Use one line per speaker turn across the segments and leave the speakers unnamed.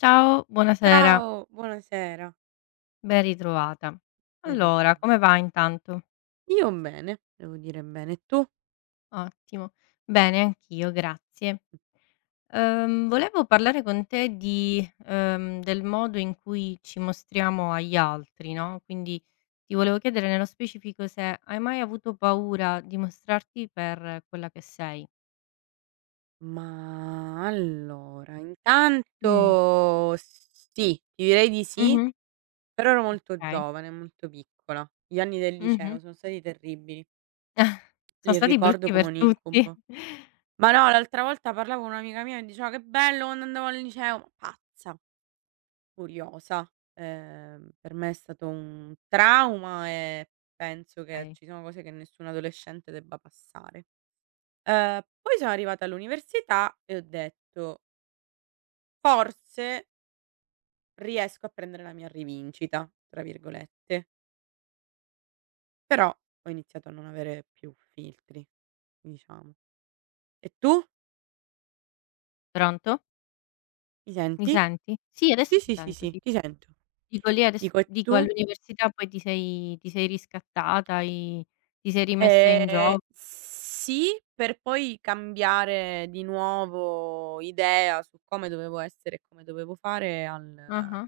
Ciao, buonasera,
Ciao, buonasera.
ben ritrovata.
Ben
Allora, come
ritrovata.
va intanto?
Io bene, devo dire bene. E tu?
Ottimo. Bene, anch'io, grazie. Volevo parlare con te di, del modo in cui ci mostriamo agli altri, no, quindi ti volevo chiedere nello specifico se hai mai avuto paura di mostrarti per quella che sei.
Ma allora,
Mh.
intanto sì, ti direi di sì,
Mh-mh.
però ero molto
Okay.
giovane, molto piccola. Gli anni del
Mh-mh.
liceo sono stati terribili,
Sono
li
stati
ricordo
brutti
come
per
un
tutti.
incubo. Ma no, l'altra volta parlavo con un'amica mia e diceva: "Che bello quando andavo al liceo", ma pazza. Furiosa. Per me è stato un trauma e penso che
Okay.
ci sono cose che nessun adolescente debba passare. Poi sono arrivata all'università e ho detto: "Forse riesco a prendere la mia "rivincita" tra virgolette", però ho iniziato a non avere più filtri, diciamo. E tu?
Pronto?
Mi
Mi
senti?
senti? Sì, adesso
Sì,
ti
sì, sì,
sento,
sì,
sì.
ti sento.
Dico lì ades
Dico e
dico
tu?
all'università poi ti sei riscattata, hai ti sei rimessa in gio
Sì, per poi cambiare di nuovo idea su come dovevo essere e come dovevo fare al
ah-ah,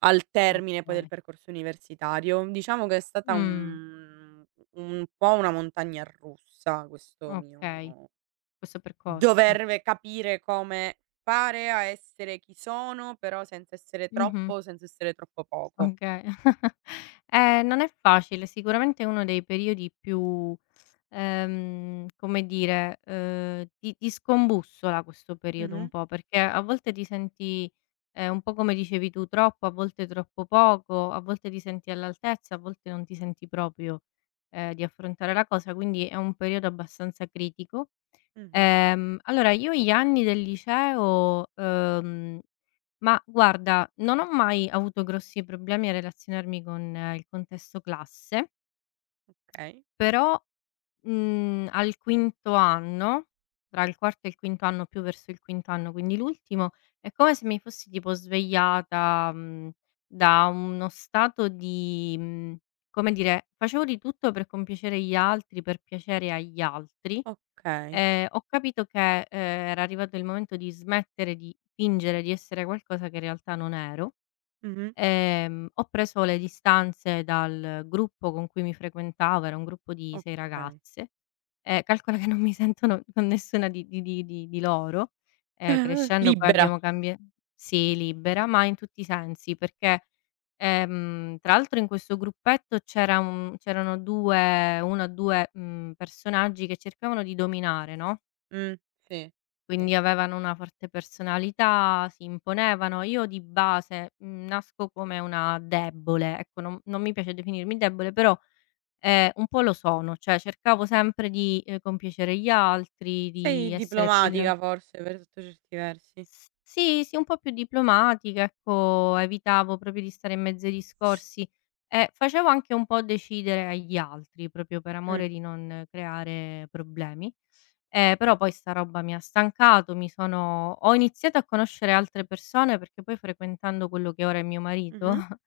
al termine poi del
okay.
percorso universitario. Diciamo che è stata
Mh,
un po' una montagna russa questo
okay,
mio
questo percorso.
dover ve capire come fare a essere chi sono, però senza essere
Mh-mh,
troppo, senza essere troppo poco.
okay. Non è facile, sicuramente è uno dei periodi più come dire, ti scombussola questo periodo un
Mh-mh,
po', perché a volte ti senti, un po' come dicevi tu, troppo, a volte troppo poco, a volte ti senti all'altezza, a volte non ti senti proprio, di affrontare la cosa, quindi è un periodo abbastanza critico.
mh-mh.
Allora io gli anni del liceo ma guarda, non ho mai avuto grossi problemi a relazionarmi con il contesto classe,
Okay,
però al quinto anno, tra il quarto e il quinto anno, più verso il quinto anno, quindi l'ultimo, è come se mi fossi tipo svegliata, da uno stato di come dire, facevo di tutto per compiacere gli altri, per piacere agli altri.
okay.
Ho capito che, era arrivato il momento di smettere di fingere di essere qualcosa che in realtà non ero.
Mh-mh,
Ho preso le distanze dal gruppo con cui mi frequentavo, era un gruppo di 6
okay.
ragazze, e calcola che non mi sento no con nessuna di loro.
Ah-ah.
Crescendo poi
Libera.
abbiamo cambia sì, libera, ma in tutti i sensi, perché, tra l'altro in questo gruppetto c'erano 2 1 o 2, personaggi che cercavano di dominare, no?
Mh, sì, sì.
Quindi avevano una forte personalità, si imponevano. Io di base, nasco come una debole, ecco, non mi piace definirmi debole, però, un po' lo sono, cioè cercavo sempre di, compiacere gli altri, di
Sei
essere più il
diplomatica forse per sotto certi versi.
Sì, un po' più diplomatica, ecco, evitavo proprio di stare in mezzo ai discorsi e facevo anche un po' decidere agli altri, proprio per amore
Mh.
di non creare problemi. Però poi sta roba mi ha stancato, mi sono ho iniziato a conoscere altre persone, perché poi frequentando quello che ora è mio marito,
Mh-mh.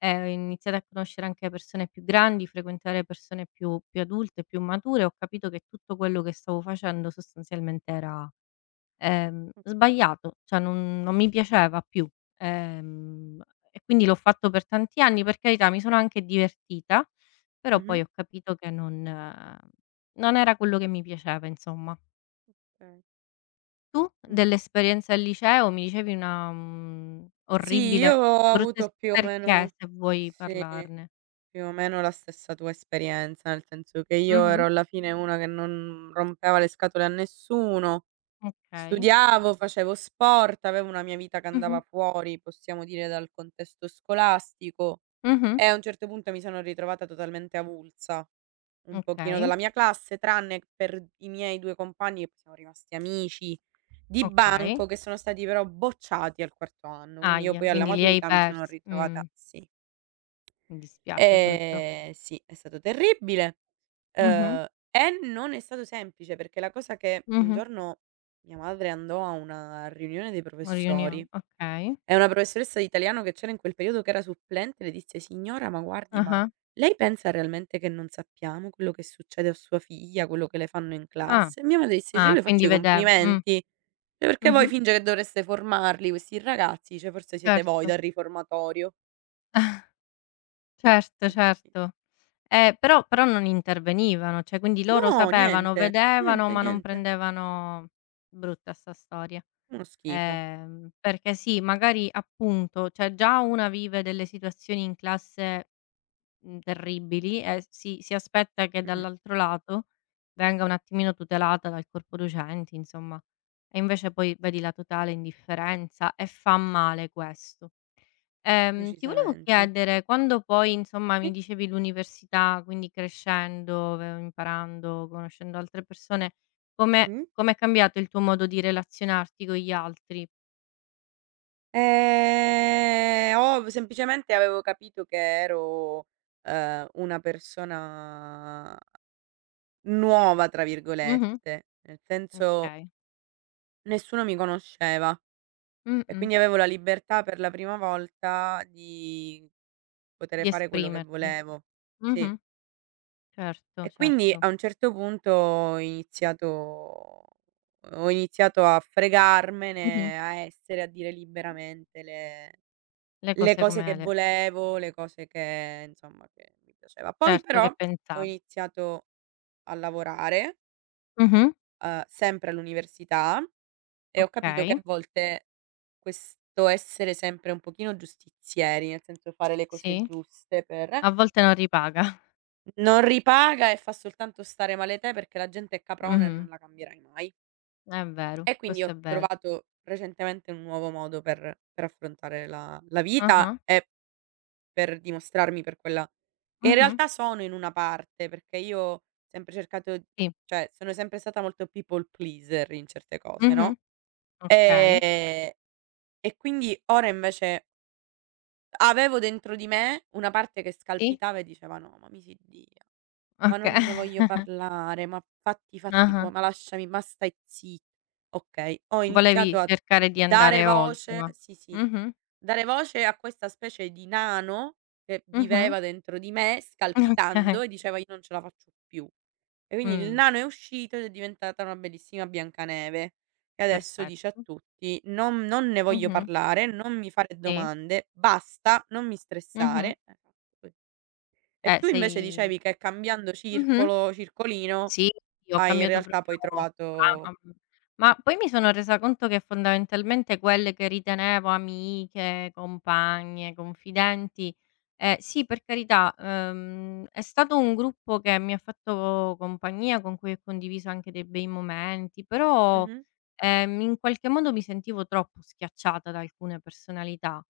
ho iniziato a conoscere anche persone più grandi, frequentare persone più adulte, più mature, ho capito che tutto quello che stavo facendo sostanzialmente era
Okay.
sbagliato, cioè non mi piaceva più. Ehm, e quindi l'ho fatto per tanti anni, per carità mi sono anche divertita, però poi
Mh-mh.
ho capito che non non era quello che mi piaceva insomma.
Okay.
Tu
Mh.
dell'esperienza al liceo mi dicevi una,
Sì, io
orribile,
ho
brutta es
avuto più o
perché
meno
se vuoi
sì,
parlarne?
più o meno la stessa tua esperienza, nel senso che io
Mh-mh,
ero alla fine una che non rompeva le scatole a nessuno,
okay.
studiavo, facevo sport, avevo una mia vita che
Mh-mh,
andava fuori, possiamo dire, dal contesto scolastico
mh-mh,
e a un certo punto mi sono ritrovata totalmente avulsa. Un pochino
okay,
dalla mia classe, tranne per i miei 2 compagni, che poi siamo rimasti amici di
okay.
banco, che sono stati però bocciati al quarto anno. Quindi io
Ahia,
poi alla
quindi li hai
maturità mi sono
persi.
ritrovata sì.
Mi dispiace, è brutto.
Sì, è stato terribile,
Mh-mh.
uhm, e non è stato semplice, perché la cosa che un
Mh-mh.
giorno mia madre andò a una riunione dei professori
Riunion okay.
è una professoressa di italiano che c'era in quel periodo che era supplente, le disse: "Signora, ma guardi, ma
Ah-ah.
lei pensa realmente che non sappiamo quello che succede a sua figlia, quello che le fanno in
Ah.
classe?" E mia madre disse: "Cioè,
Ah,
"Io le
quindi
faccio i
vedev.
complimenti, cioè perché voi
Mh-mh.
finge che dovreste formarli questi ragazzi, cioè forse siete
Certo.
voi dal riformatorio."
Certo,
Eh sì.
certo. Però non intervenivano, cioè quindi loro
No,
sapevano,
niente,
vedevano,
niente,
ma non
niente.
prendevano brutta 'sta storia.
Uno schifo.
Perché sì, magari appunto, cioè già una vive delle situazioni in classe terribili e si aspetta che
Mh-mh,
dall'altro lato venga un attimino tutelata dal corpo docenti, insomma. E invece poi vedi la totale indifferenza e fa male questo. Ti volevo
decisamente.
chiedere, quando poi insomma mi
Sì,
dicevi l'università, quindi crescendo, ve imparando, conoscendo altre persone, come
mh.
com'è cambiato il tuo modo di relazionarti con gli altri?
Ho semplicemente avevo capito che ero, una persona "nuova" tra
Mh-mh.
virgolette, nel senso
Okay.
nessuno mi conosceva e
Mh-mh.
quindi avevo la libertà per la prima volta di potere
Di
fare quello che
esprimerti.
volevo. Sì.
Mh-mh. Certo,
E quindi
certo.
a un certo punto ho iniziato a
Mh-mh.
fregarmene, a essere, a dire liberamente
Le
le
cose
cose che
come le
volevo, le cose che insomma che mi piaceva. Poi
certo che
però ho
pensa
iniziato a lavorare,
mh-mh,
sempre all'università e ho capito che
okay,
a volte questo essere sempre un pochino giustizieri, nel senso fare le cose
sì.
giuste per
A volte non ripaga.
non ripaga e fa soltanto stare male te perché la gente è caprona e
Mh-mh,
non la cambierai mai.
è vero,
E quindi
questo
ho
è vero.
trovato recentemente un nuovo modo per affrontare la vita
Ah-ah,
e per dimostrarmi per quella che in
mh-mh,
realtà sono in una parte, perché io ho sempre cercato
sì,
cioè sono sempre stata molto people pleaser in certe cose,
mh-mh,
no,
okay,
ehm, e quindi ora invece avevo dentro di me una parte che
sì,
scalpitava e diceva: "No, ma mi si dia". "Ma
oka
non ne voglio parlare, ma fatti i fatti
ah-ah.
tuoi, ma lasciami, ma stai zit" Okay, ho
Volevi
iniziato a
cercare di
dare
andare oltre,
voce
ma
sì, sì,
mh-mh,
dare voce a questa specie di nano che
mh-mh,
viveva dentro di me, scalpitando
okay,
e diceva: "Io non ce la faccio più". E quindi il
mh,
nano è uscito ed è diventata una bellissima Biancaneve, che adesso dice a
perfetto.
tutti: "Non non ne voglio
Mh-mh,
parlare, non mi fare
sì,
domande, basta, non mi
mh-mh.
stressare". Eh, e tu invece
Sei
dicevi che cambiando
mh-mh.
circolo circolino,
Sì, sì, ho
hai in
cambiato
realtà poi
proprio
trovato
mamma m ma poi mi sono resa conto che fondamentalmente quelle che ritenevo amiche, compagne, confidenti sì per carità, è stato un gruppo che mi ha fatto compagnia, con cui ho condiviso anche dei bei momenti, però,
mh-mh,
in qualche modo mi sentivo troppo schiacciata da alcune personalità.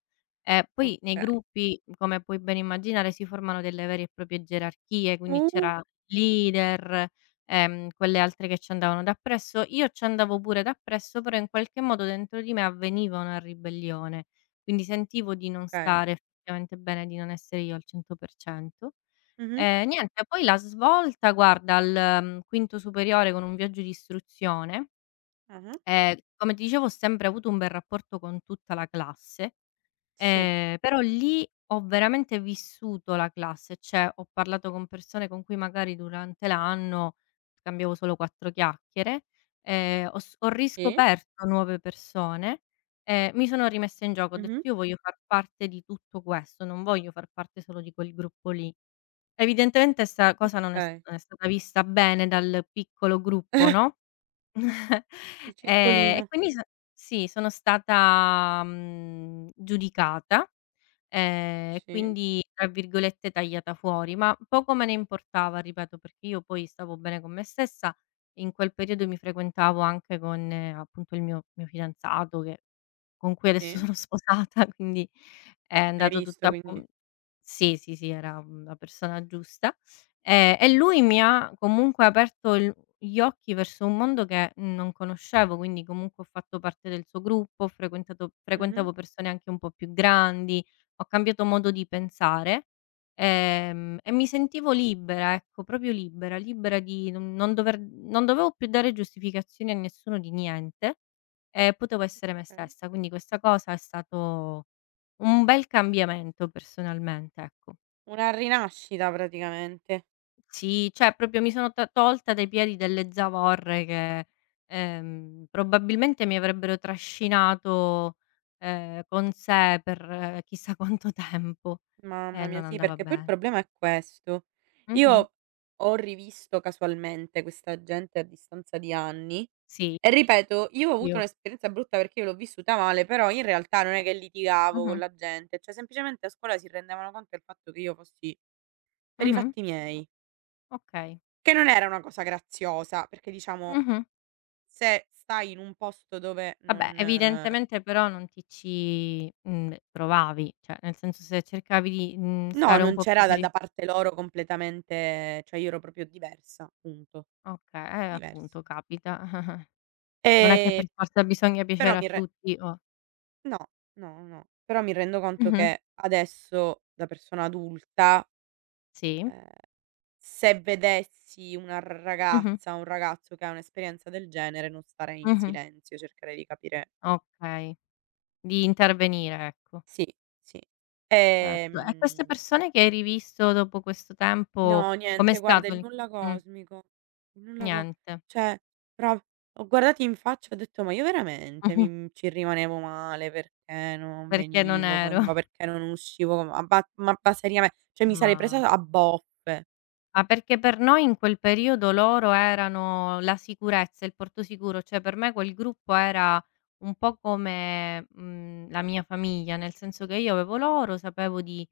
E poi nei
okay.
gruppi, come puoi ben immaginare, si formano delle vere e proprie gerarchie, quindi
Uh,
c'era leader quelle altre che ci andavano dappresso, io ci andavo pure dappresso, però in qualche modo dentro di me avveniva una ribellione. Quindi sentivo di non
okay.
stare effettivamente bene, di non essere io al 100%.
Mh-mh,
E niente, poi la svolta guarda al, quinto superiore con un viaggio di istruzione,
ah-ah,
come ti dicevo ho sempre avuto un bel rapporto con tutta la classe
sì,
Però lì ho veramente vissuto la classe, cioè ho parlato con persone con cui magari durante l'anno scambiavo solo 4 chiacchiere, ho
sì,
riscoperto nuove persone, mi sono rimessa in gioco, ho detto:
mh-mh,
"Io voglio far parte di tutto questo, non voglio far parte solo di quel gruppo lì". Evidentemente 'sta cosa
okay.
non è stata vista bene dal piccolo gruppo, no.
Il
E
circolino,
quindi so sì, sono stata, giudicata. E
sì,
quindi, tra virgolette, "tagliata fuori", ma poco me ne importava, ripeto, perché io poi stavo bene con me stessa. In quel periodo mi frequentavo anche con, appunto, il mio fidanzato che con cui adesso
sì,
sono sposata, quindi è
hai
andato tutto
visto
a pom
quindi
sì, sì, sì, era, la persona giusta. E lui mi ha comunque aperto il gli occhi verso un mondo che non conoscevo, quindi comunque ho fatto parte del suo gruppo, ho frequentato
mh-mh,
frequentavo persone anche un po' più grandi, ho cambiato modo di pensare, e mi sentivo libera, ecco, proprio libera, libera di non dovevo più dare giustificazioni a nessuno di niente. E potevo essere me
okay.
stessa, quindi questa cosa è stato un bel cambiamento personalmente, ecco.
Una rinascita praticamente.
Sì, cioè proprio mi sono to tolta dai piedi delle zavorre che, probabilmente mi avrebbero trascinato, con sé per chissà quanto tempo e
Mamma mia,
non
sì,
andava
perché poi il
bene.
problema è questo.
Mh-mh.
Io ho rivisto casualmente questa gente a distanza di anni.
Sì,
E ripeto, io ho avuto
io.
un'esperienza brutta perché io l'ho vissuta male, però in realtà non è che litigavo con
Mh-mh.
la gente, cioè semplicemente a scuola si rendevano conto del fatto che io fossi per i
Mh-mh.
fatti miei,
Okay.
che non era una cosa graziosa, perché diciamo
Mh-mh.
se stai in un posto dove
Vabbè,
non
evidentemente però non ti ci, provavi, cioè nel senso se cercavi di,
no,
stare un
non
po' più
c'era da
per
da
i
parte loro completamente cioè io ero proprio diversa, punto,
okay,
diversa.
appunto capita. Non è che
Ehm,
per forza bisogna
Però
piacere a
mi re
tutti o
no, no, no, però mi rendo conto
mh-mh,
che adesso da persona adulta.
sì,
Ehm, Se vedessi una
mh-mh,
ragazza o un ragazzo che ha un'esperienza del genere non starei in
mh-mh,
silenzio, cercherei di capire
okay, di intervenire ecco,
sì, sì.
certo. E queste
Ehm,
persone che hai rivisto dopo questo tempo,
no
com'è
niente guarda
stato
il
il
nulla
mh,
cosmico, il nulla co
niente,
cioè pro l'ho guardati in faccia e ho detto: "Ma io veramente mi mhmm, ci rimanevo male perché non
perché non
venivo co
ero.
ma perché non uscivo co ma ba seriame cioè mi sarei
Ma
presa a boffe."
Ma perché per noi in quel periodo loro erano la sicurezza, il porto sicuro, cioè per me quel gruppo era un po' come, la mia famiglia, nel senso che io avevo loro, sapevo di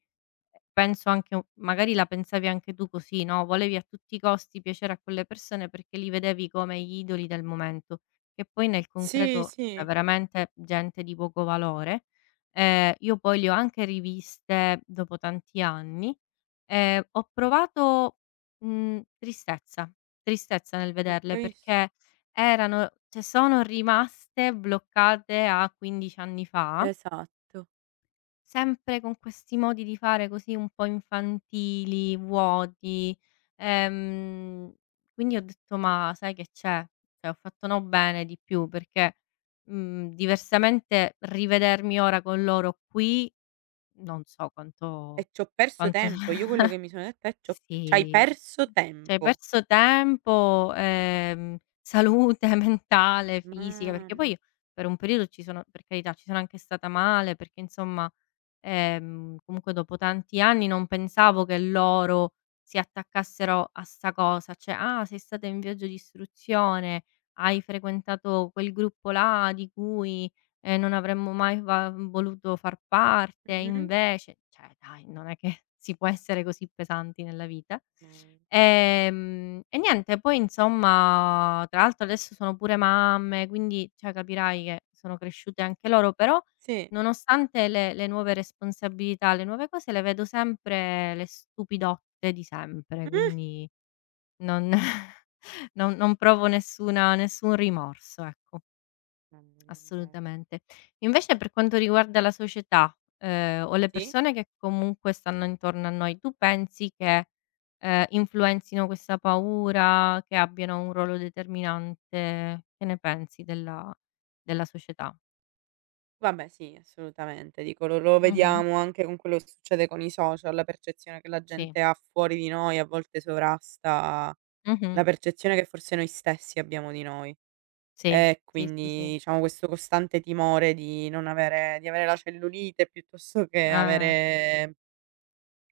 Penso anche u magari la pensavi anche tu così, no, volevi a tutti i costi piacere a quelle persone perché li vedevi come gli idoli del momento, che poi nel
Sì,
concreto è
sì,
veramente gente di poco valore. Io poi le ho anche riviste dopo tanti anni e ho provato, tristezza, tristezza nel
ecco
vederle
hai visto?
perché erano cioè sono rimaste bloccate a 15 anni fa.
Esatto.
Sempre con questi modi di fare così un po' infantili, vuoti, ehm, quindi ho detto: "Ma sai che c'è? Cioè ho fatto no bene di più perché, diversamente rivedermi ora con loro qui non so
E
quanto
c'ho perso
quanto".
tempo. Io quello che mi sono detta è: "C'ho c'hai
Sì,
perso
cioè hai
tempo".
perso tempo, salute mentale, fisica, perché poi
Mamma
io per un periodo ci sono per carità, ci sono anche stata male perché insomma comunque dopo tanti anni non pensavo che loro si attaccassero a 'sta cosa, cioè: "Ah, sei stata in viaggio di istruzione, hai frequentato quel gruppo là di cui, non avremmo mai va voluto far parte,
mh-mh.
invece", cioè dai, non è che si può essere così pesanti nella vita.
Mh.
E niente, poi insomma tra l'altro adesso sono pure mamme, quindi cioè capirai che sono cresciute anche loro, però
Sì.
Nonostante le nuove responsabilità, le nuove cose, le vedo sempre le stupidotte di sempre,
Mh.
quindi non non provo nessuna nessun rimorso, ecco,
Mamma mia, inve
assolutamente. Invece per quanto riguarda la società, o le
sì.
persone che comunque stanno intorno a noi, tu pensi che, influenzino questa paura, che abbiano un ruolo determinante? Che ne pensi della della società?
Vabbè sì, assolutamente. Dico, lo lo
Mh-mh.
vediamo anche con quello che succede con i social, la percezione che la
Sì.
gente ha fuori di noi a volte sovrasta
Mh-mh.
la percezione che forse noi stessi abbiamo di noi.
Sì,
E
sì, sì, sì.
quindi, diciamo, questo costante timore di non avere di avere la cellulite piuttosto che
Ah,
avere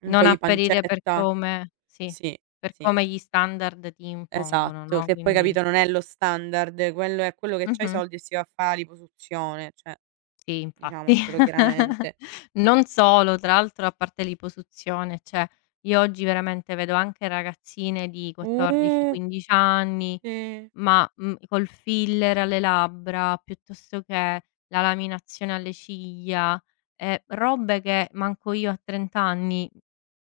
un
non
po' di
apparire per
pancetta
come sì,
sì,
per
sì,
come gli standard ti impongono,
esatto.
no,
Che poi
quindi
capito non è lo standard, quello è quello che c'ha i
mh-mh,
soldi e si va a fa' la liposuzione, cioè
sì infatti.
diciamocelo chiaramente.
Non solo, tra l'altro a parte l'iposuzione, cioè io oggi veramente vedo anche ragazzine di 14,
Uh,
15 anni,
sì,
ma, col filler alle labbra, piuttosto che la laminazione alle ciglia, robe che manco io a 30 anni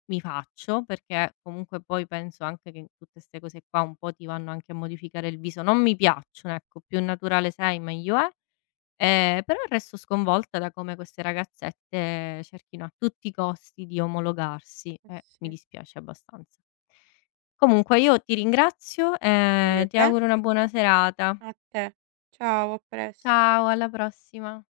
Mi faccio, perché comunque poi penso anche che tutte 'ste cose qua un po' ti vanno anche a modificare il viso. Non mi piacciono, ecco, più naturale sei meglio è, però resto sconvolta da come queste ragazzette cerchino a tutti i costi di omologarsi
eh
e mi
sì.
dispiace abbastanza. Comunque io ti ringrazio
E io
e ti
te?
auguro una buona serata.
A te. Ciao, a pres
Ciao, alla prossima.